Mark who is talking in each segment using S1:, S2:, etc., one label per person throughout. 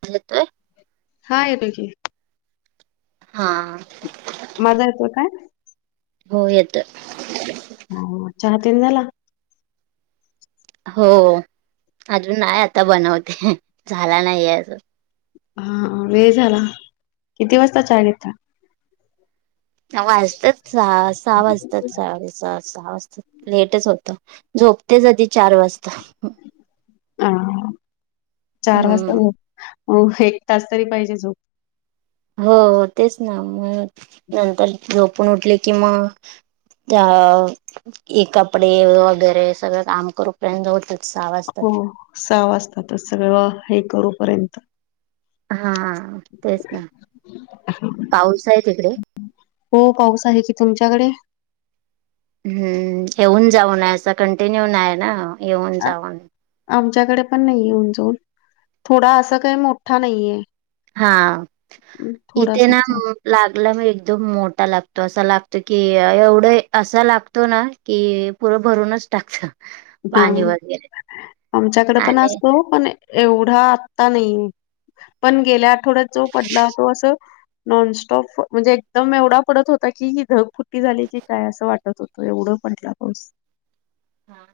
S1: [unintelligible]
S2: हा येतोय.
S1: हां
S2: माझा येतोय काय?
S1: हो येतोय.
S2: हो चहा तेन झाला?
S1: हो अजून नाय आता बनवते झाला नाहीे अजून.
S2: हा वेळ झाला किती वाजता चहा घेता?
S1: वाजतात सहा सहा वाजतात साडे सहा. सहा वाजता लेटच होत झोपतेच कधी चार वाजता.
S2: अ चार वाजता
S1: हम्म
S2: एक तास तरी पाहिजे झोप.
S1: हो हो तेच ना म नंतर झोपून उठले कि मग अ हे कपडे वगैरे सगळं काम करूपर्यंत होत.
S2: हो सहा वाजतातच सगळं हे करूपर्यंत
S1: हा तेच ना पाऊस आहे तिकडे
S2: हो पाऊस आहे कि तुमच्याकडे
S1: हम्म येऊन जाऊनय असं कंटिन्यू नाही ना येऊन
S2: आ-
S1: जाऊन.
S2: आमच्याकडे पण नाहीे उं जान थोडा असं काही मोठा नाहीये.
S1: हा इ ना.
S2: थोडासाच आहे.
S1: लागला मी एकदम मोठा लागतो असा लागतो की एवढं असा लागत. तो ना की पुरं भरूनच टाकश
S2: हा आमच्याकडे पण
S1: आणि
S2: असतो. पण एवढा आत्ता नाही पण गेल्या आठवड्यात जो पडला तो असं. नॉनस्टॉप म्हणजे एकदम एवढा पडत होता की ही धग फुट्टी झाली की काय असं वाटत. होतो एवढं म्हटला पास
S1: हा.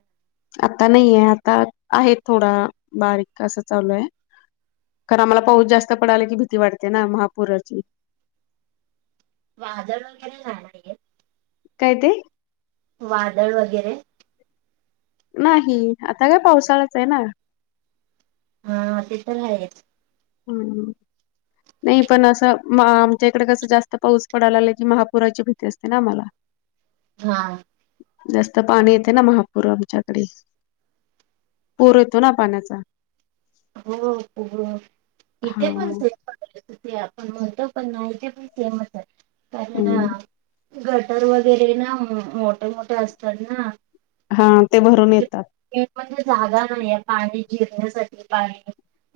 S2: आता नाहीये आता आहे थोडा बारीक असं चालू आहे. खर आम्हाला पाऊस जास्त पडायला की भीती वाटते ना महापुराची
S1: वादळ वगैरे जाणये.
S2: काय ते
S1: वादळ वगैरे
S2: नाही आता काय पावसाळाच आहे ना.
S1: हा ते तर आहेच.
S2: हम्. नाही पण असं आमच्या इकडे कसं जास्त पाऊस पडयला लाला की महापुराची भीती असते ना आम्हाला [unintelligible]
S1: हा.
S2: जास्त पाणी येते ना महापूर आमच्याकडे पूर येतो ना पाण्याचा
S1: हो हो हो
S2: हा
S1: इथे पण से ते आपण म्हणतो पण नाही तेे पण सेमच आहे
S2: हम्म.
S1: कारण गटर वगैरे ना मोठे मोठे असतात ना.
S2: हा ते भरून येतात.
S1: म्हणजे जागा नाही आहे पाणी जिरण्यासाठी पाणी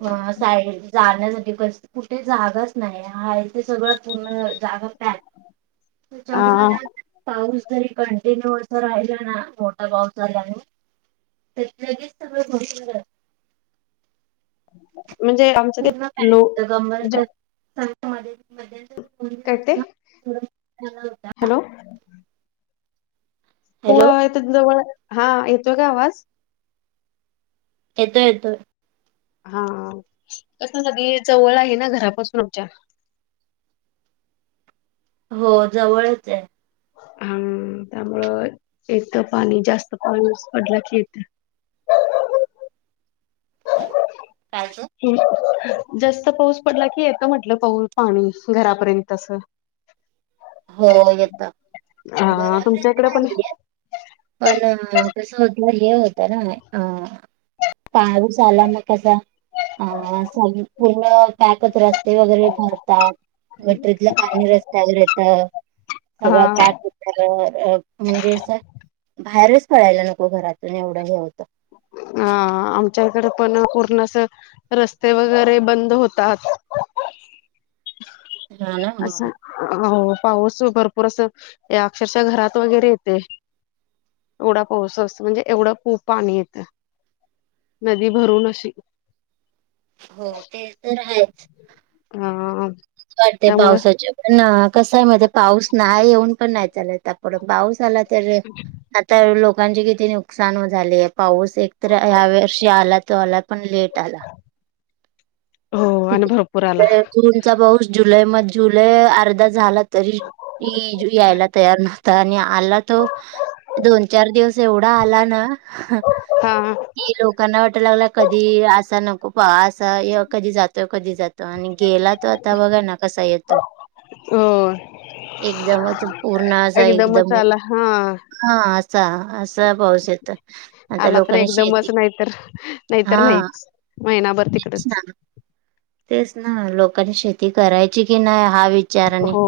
S1: अ साईड जाण्यासाठी कुठे जागाच नाही हा तेे सगळं पूर्ण जागा
S2: ह.
S1: जगळनाथ पाऊस जरी कंटिन्यू असं राहिला ना मोठा पाऊस झालाने त लगेच सगळं भ
S2: म्हणजे आमचं ते लो
S1: पूर्ण
S2: ज
S1: का गर
S2: करते हॅलो. पोवा
S1: हॅलो
S2: जवळ हा येतोय का आवाज
S1: येतोय येतोय.
S2: हा कस सगदी जवळ आहे ना घरापासून आमच्या
S1: हो जवळच आहे.
S2: हा त्यामुळं एक तर पाणी जास्त पा पडलं की येत.
S1: कायचं?
S2: हम्. जास्त पाऊस पडला की येत म्हटलं पाऊ पाणी घरापर्यंत अस.
S1: हो येत.
S2: अ तुमच्या इकडे पण
S1: वन कस होत्या हे होतना ह. पाऊस आला मग कसा अ पूर्ण पॅकत रस्त ते वगैरे भरतात गटरीतलं पाणी रस्त्यावर येतं
S2: हा
S1: सगळं पॅक तर म्हणजे सर बाहेरच कळायला नको घरातून एवढं हे होतं.
S2: आ आमच्या इकडे पण पूर्ण अस रस्ते वगैरे बंद होतात.
S1: हा ना ह.
S2: असं हो पाऊस भरपूर असं अक्षरशः घरात वगैरे येतेय. एवढा पाऊस असतो म्हणजे एवढं खूप पाणी येतं. नदी भरून अशी.
S1: हो ते तर हायच.
S2: हा
S1: वाटते पावसाच्या पण कसय महीत पाऊस नाही येऊन पण नाही चालत पाऊस आला तर आता लोकांचे किती नुकसान झालेय पाऊस एकतर ह्या वर्षी आला तो आला पण लेट आला.
S2: हो आणि भरपूर आला
S1: जूनचा पाऊस जुलै म जुलै अर्धा झाला. तरी इजू यायला तयार नव्हता आणि आला तो दोन चार दिवस जेवढा आला ना
S2: हा
S1: की लोकांना वाट लागला कधी असा नको. प असा कधी जातोय कधी जातो आणि गेला तो आता बघा ना कसा येतोय.
S2: हो
S1: एकदमच पूर्ण असा
S2: एकदमच
S1: एकदम
S2: आला हा
S1: हा असा अस च पाऊस येत आता
S2: आला तर
S1: लोकांनी
S2: एकदमच
S1: शेती
S2: नाहीतर नाहीतर
S1: हा.
S2: नाहीच महिनाभर
S1: तेच
S2: तिकडच.
S1: ना तेच ना लोकांनी शेती करायची कि नाही हा विचार आणि
S2: हो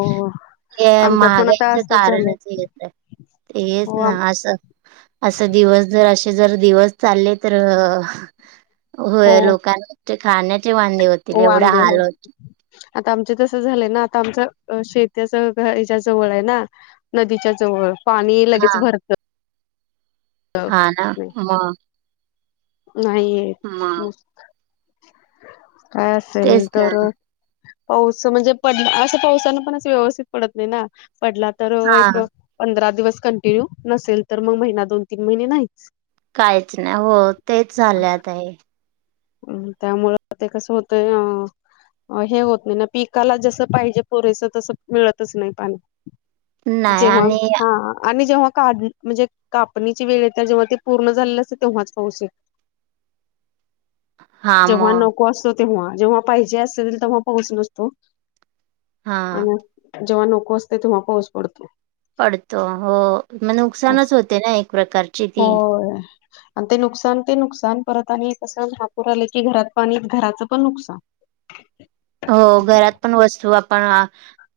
S1: हे
S2: आमच्यात पण आता
S1: महागाईच
S2: असंच झालंय
S1: कारणच येत तेच
S2: हो
S1: ना असं असं दिवस जर अशे जर दिवस चालले तर होय
S2: हो
S1: लोकांन चे खाण्याचे वांधे होतील एवढ्या
S2: वांदे हो
S1: हाल होतील.
S2: आता आमच तसं झालंय ना आता आमचं शेतीच ह्याच्या जवळ आहे ना. नदीच्या जवळ पाणी लगेच
S1: हा
S2: भरतं.
S1: हा ना मग?
S2: नाही येत
S1: मग
S2: मस्त काय असेल
S1: तेच
S2: तर
S1: ना
S2: पाऊस म्हणजे पडला असं पावसानं पण व्यवस्थित पडत नाही ना पडला तर
S1: हा
S2: एक पंधरा दिवस कंटिन्यू नसेल तर मग महिना दोन तीन महिने नाहीच.
S1: काहीच नाही हो तेच झालय आता हे.
S2: अम त्यामुळं ते कसं होतय अ हे होत नाही ना पिकाला जसं पाहिजे पुरेसं तसं मिळतच नाही पाणी.
S1: नाही
S2: जेव्हा
S1: आणि
S2: हा आणि जेव्हा काढण म्हणजे कापणीची वेळ येत्या जेव्हा ते पूर्ण झालेलं असते तेव्हाच पाऊस येतो
S1: हा
S2: जेव्हा
S1: मग
S2: नको असतो तेव्हा जेव्हा पाहिजे असेल तेव्हा पाऊस नसतो.
S1: हा
S2: आणि जेव्हा नको असतय तेव्हा पाऊस पडतो.
S1: पडतो हो मग
S2: अस
S1: नुकसानच होते ना एक प्रकारची ती.
S2: होय. आणि ते नुकसान ते नुकसान परत आणि कसं महापूर आलं की घरात पाणी घराचं पण नुकसान.
S1: हो घरात पण वस्तू आपण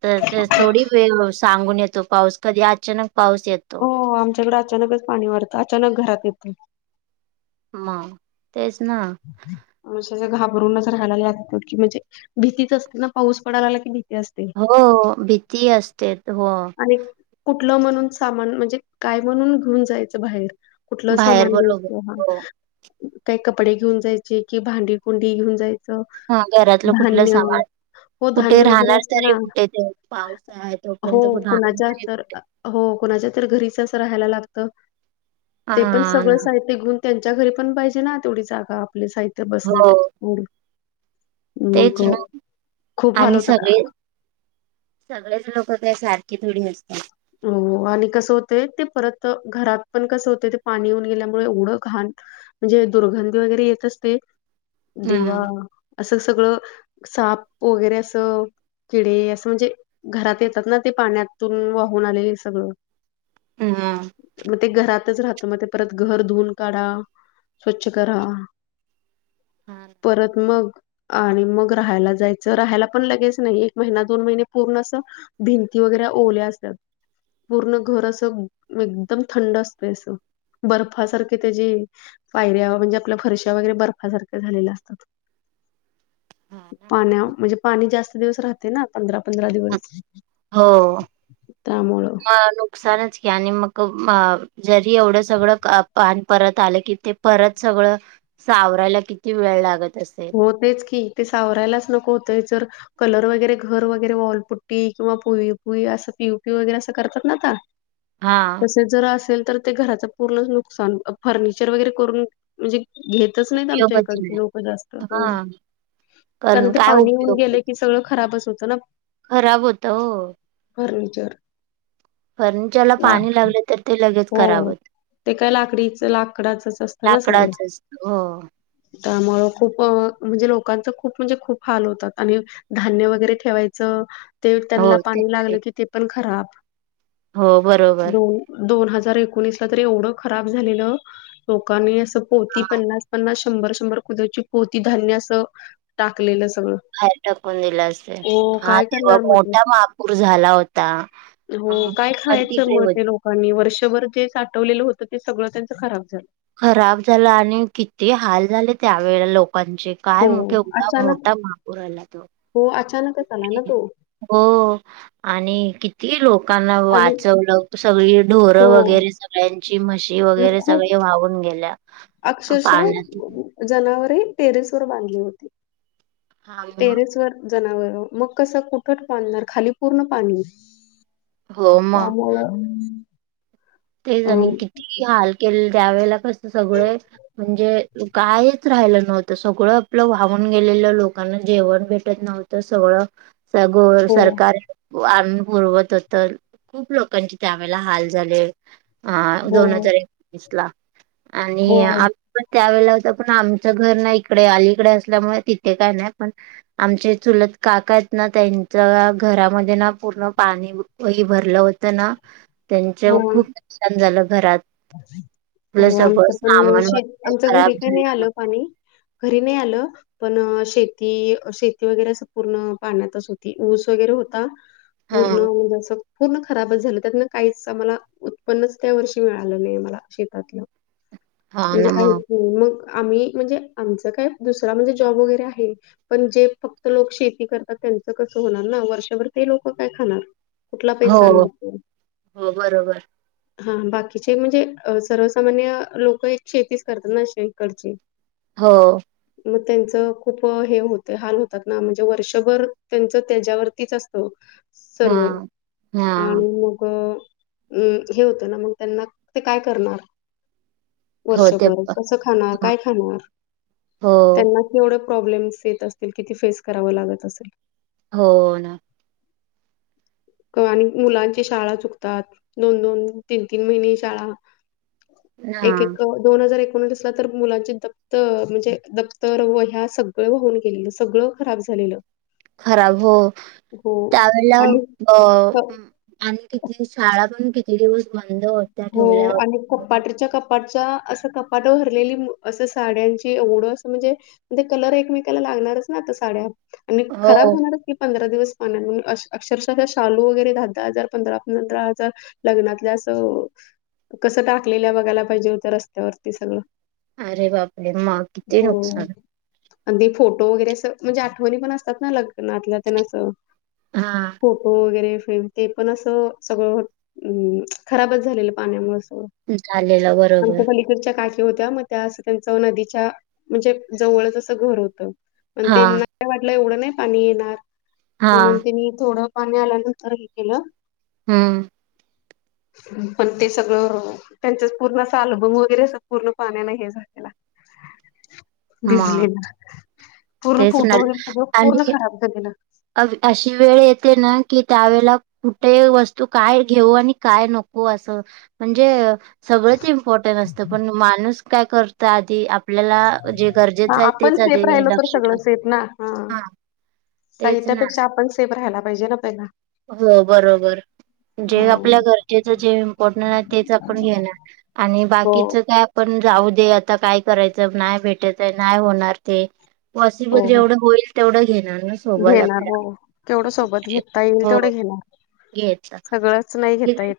S1: तर तर थोडी वेळ सांगून येतो पाऊस कधी अचानक पाऊस येतो.
S2: हो आमच्याकड अचानकच पाणी वारतं अचानक घरात येतंय.
S1: मग तेच ना.
S2: म्ह अशे घाबरूनच राहायला लागत की म्हणजे भीतीच असते ना पाऊस पडा लागला की भीती असते.
S1: हो हो भीती असते हो.
S2: आणि कुठलं म्हणून सामान म्हणजे काय म्हणून घेऊन जायचं बाहेर? कुठलं
S1: बाहेर
S2: सामान
S1: बरोबर
S2: द्यायच हा?
S1: हो
S2: काही कपडे घेऊन जायचे कि भांडी कुंडी घेऊन जाय
S1: हा घरातलं कुठलं सामान
S2: हो
S1: कुठे
S2: धान्य वगैरे
S1: राहणार
S2: असतं
S1: तरी
S2: ना
S1: कुठे ते पाऊस आहे
S2: हो
S1: तोपर्यंत कुठे? राहणार
S2: कुणाच्या
S1: तरी
S2: तर हो कुणाच्या तर घरीच अस राहायला लागत. ते पण
S1: हा
S2: सगळं
S1: ना
S2: साहित्य घेऊन त्यांच्या घरी पण पाहिजे ना तेवढी जागा आपले साहित्य बसण्यात
S1: हो
S2: ऊड
S1: तेच ना आणि सगळे सगळेच लोक काही सारखी थोडी नसत्यात.
S2: हो आणि कसं होतय ते परत घरात पण कसं होतय ते पाणी येऊन गेल्यामुळे एवढं घाण म्हणजे दुर्गंधी वगैरे येत असते, देवा!
S1: हम्म
S2: असं सगळं साप वगैरे असं किडे असं म्हणजे घरात येतात ना ते पाण्यातून वाहून आलेले सगळं
S1: हं हा
S2: मग ते घरातच राहत मग ते परत घर धुऊून काढा. स्वच्छ करा, परत मग आणि मग राहायला जायचं, राहायला पण लगेच नाही एक महिना दोन महिने पूर्ण असं भिंती वगैरे ओल्या असत्यात. पूर्ण घर असं एकदम थंड असतय असं बर्फासारखे त्याची पायऱ्या म्हणजे आपल्या फरशा वगैरे बर्फासारख्या झालेल्या असतात. पाण्या म्हणजे पाणी जास्त दिवस राहते ना पंधरा- पंधरा दिवस
S1: हो.
S2: त्यामुळं
S1: म नुकसानच कि आणि मग मा जरी एवढं सगळं पान परत आलं की ते परत सगळं सावरायला किती वेळ लागत असेल.
S2: हो तेच की ते सावरायलाच नको होतय जर कलर वगैरे घर वगैरे वॉलपुट्टी किंवा पोई पुई असं पीवू- पीवू वगैरे असं करतात ना आता [inaudible]
S1: हा
S2: तसे जर असेल तर ते घराचं पूर्ण नुकसान फर्निचर वगैरे करून म्हणजे घेतच नाहीत आमच्या
S1: उपयोगच
S2: इकडचे
S1: नाही
S2: लोक जास्त हम्म
S1: हा
S2: कारण ते
S1: काय
S2: पाणी येऊन
S1: उपयोग
S2: गेलं की सगळं खराबच होतं ना
S1: खराब होतं हो..
S2: फर्निचर
S1: फर्निचरला
S2: ला
S1: पाणी लागले तर ते लगेच
S2: हो
S1: खराब होतय.
S2: ते काय लाकडीच लाकडाचच असतं ना सगळं
S1: लाकडाच असतं हो
S2: त्यामुळं खूप म्हणजे लोकांच खूप म्हणजे खूप हाल होतात आणि धान्य वगैरे ठेवायचं ते त्यांना
S1: हो ते
S2: पाणी लागलं की ते पण खराब
S1: हो बरोबर
S2: दोन हजार एकोणीसला तरी एवढं खराब झालेलं लोकांनी असं पोती
S1: हा
S2: पन्नास पन्नास शंभर- शंभर कुदरची पोती धान्य असं टाकलेलं सगळं.
S1: बाहेर टाकून दिलं असेल,
S2: हो
S1: हा
S2: काय
S1: तेव्हा
S2: करणार मग ते
S1: मोठा महापूर झाला होता. हा मी पण तिकडे होते.
S2: आणि वर्षभर जे साठवलेलं होतं ते सगळं त्यांचं खराब झालं.
S1: खराब झाल आणि किती हाल झाले त्यावेळेला लोकांचे. काय
S2: हो
S1: म केवढा
S2: अचानक
S1: मोठा महापूर आला तो
S2: हो अचानकच आला
S1: हे
S2: ना
S1: घे,
S2: तो
S1: हो आणि कित ती लोकांना
S2: आणि
S1: वाचवलं सगळी ढोरं
S2: हो
S1: वगैरे सगळ्यांची म्हशी ती
S2: आणि
S1: वगैरे
S2: खूप
S1: सगळे वाहून गेल्या.
S2: अक्षरशः
S1: पाण्यात
S2: जनावरे टेरेस वर बांधली होती.
S1: हा
S2: टेरेस वर जनावर मग कसं कुठ पानणार खाली पूर्ण पाणी.
S1: हो
S2: [unintelligible]
S1: ते
S2: अ
S1: आणि किती हाल केले त्यावेेळेला कस सगळे म्हणजे कायच राहिलं नव्हतं सगळं आपलं वाहून गेलेलं लोकांना जेवण भेटत नव्हत. तर सगळं स गो
S2: हो,
S1: सरकार आणि पुरवत होत खूप लोकांचे त्यावेेळेला हाल झाले. हा
S2: हो,
S1: दोन हजार एकवीस ला,
S2: हो,
S1: आणि आ पण त्यावेेळेला होत पण आमचं घर नाही इकडे अलीकडे असल्यामुळे तिथे काय नाही पण आमचे चुलत काका आहेत ना त्यांच्या घरामध्ये ना पूर्ण पाणी वही भरलं होत ना त्यांच्या
S2: हो.
S1: खूप नुकसान झालं घरात. आपलं
S2: हो
S1: सगळं
S2: आमच पण
S1: सामान
S2: शेत
S1: वगैरे
S2: आमच
S1: खराब
S2: घरी काही नाही
S1: झालं
S2: आलं पाणी घरी नाही आलं. पण शेती शेती वगैरे सं पूर्ण पाण्यातच होती ऊस वगैरे होता‌.
S1: हा
S2: पूर्ण म्हणजें पूर्ण खराबच झालं त्यातन काहीच मला उत्पन्नच त्या वर्षी मिळालं नाही मला शेतातलं
S1: हा
S2: म्हणजे
S1: ना
S2: काही
S1: मग
S2: हो मग आम्ही म्हणजे आमचं काय दुसरा म्हणजे जॉब वगैरे आहे. पण जे फक्त लोक शेती करतात, त्यांचं कसं होणार ना वर्षभर ते लोक काय खाणार. कुठला पैसा
S1: हो
S2: आणणार ते?
S1: हो बरोबर!
S2: हा बाकीचे म्हणजे सर्वसामान्य लोक एक शेतीच करतात ना अे इकडची‌.
S1: हो.
S2: मग त्यांच खूप हे होत हाल होतात ना म्हणजे वर्षभर त्यांच त्याच्यावरतीच असत. हो
S1: हा
S2: सर्व
S1: हा
S2: आणि मग अम् हे होतं ना मग त्यांना ते काय करणार.
S1: हो ते
S2: वर्षभर
S1: पण.
S2: कसं खाणार काय खाणार
S1: हो
S2: त्यांना एवढे प्रॉब्लेम्स येत असतील किती फेस करावं लागत असेल.
S1: हो ना.
S2: आणि मुलांची शाळा चुकतात दोन दोन तीन तीन महिने शाळा
S1: हा
S2: एक एक दोन हजार एकोणीसला तर मुलांचे दप्त म्हणजे दप्तरव ह्या सगळं होऊन गेलेलं सगळं खराब झालेलं.
S1: खराब हो
S2: हो
S1: त्यावेेळेला
S2: आणि
S1: अ
S2: क
S1: आणि किती शाळा पण किती दिवस बंद हो
S2: हो आणि कपाटच्या कपाटच्या असं कपाट भरलेली असं साड्यांची एवढं असं म्हणजे. म्ह ते कलर एकमेकाला लागणारच ना आता साड्या आणि खराब
S1: हो.
S2: होणार. की पंधरा दिवस पान अक्षरशः शालू वगैरे दहा दहा हजार पंधरा पंधरा हजार लग्नातल्या असं कसं टाकलेल्या बघायला पाहिजे होतं रस्त्यावरती सगळं.
S1: अरे बापे रे! मग किती नुकसान.
S2: आणि ते फोटो वगैरे अस म्हणजे आठवणी पण असतात ना लग्नातल्या तेनअसं.
S1: हा.
S2: फोटो वगैरे ते पण असं सगळं खराबच झालेलं पाण्यामुळे सगळं.
S1: झालेलं बरोबर!
S2: तेनच्या काकी होत्या मग त्या त्यांच नदीच्या म्हणजे जवळच असं घर होतं. पण
S1: हा
S2: त्यांना वाटलं एवढं नाही पाणी येणार
S1: हा
S2: म्हणून त्यांनी थोडं. पाणी आल्यानंतर हे केलं
S1: हा.
S2: हम. पण ते सगळं त्यांच पूर्ण अस अल्बम वगैरे अस पूर्ण पाण्याने हे झालेलं. [unintelligible]
S1: मग
S2: भिजलेला पूर्ण
S1: तेच
S2: फोटो वगैरे सगळं पूर्ण खराब झालेलं.
S1: आज अशी वेळ येते ना की त्यावेेळेला ते वस्तू काय घेऊ आणि काय नको असं म्हणजे सगळंच इम्पॉर्टंनं असतं पण माणूस काय करतो आधी आपल्याला जे
S2: हा
S1: गरजेचं आहे
S2: आपण
S1: तेच
S2: सेफ
S1: आधी
S2: राहिलो तर
S1: लक्ष
S2: सगळं
S1: ठेव
S2: सेफ ना.
S1: हा तेच ना
S2: साहित्यापेक्षा आपण सेफ राहायला पाहिजे ना पहिला
S1: हो बरोबर
S2: अ
S1: जे आपल्या गरजेचं जे इम्पॉर्टन आहे तेच आपण घेणार आणि
S2: हो
S1: बाकीचं काय पण जाऊ दे आता काय करायचं न्हाय भेटत आहे न्हाय होणार ते पॉसिबल
S2: हो हो.
S1: जेवढं होईल तेवढं घेणार ना सोबत
S2: घेणार हो
S1: आपल्या
S2: केवढं सोबत घेता येईल
S1: हो
S2: तेवढं घेणार
S1: घ्यायच
S2: सगळंच नाही घेता येत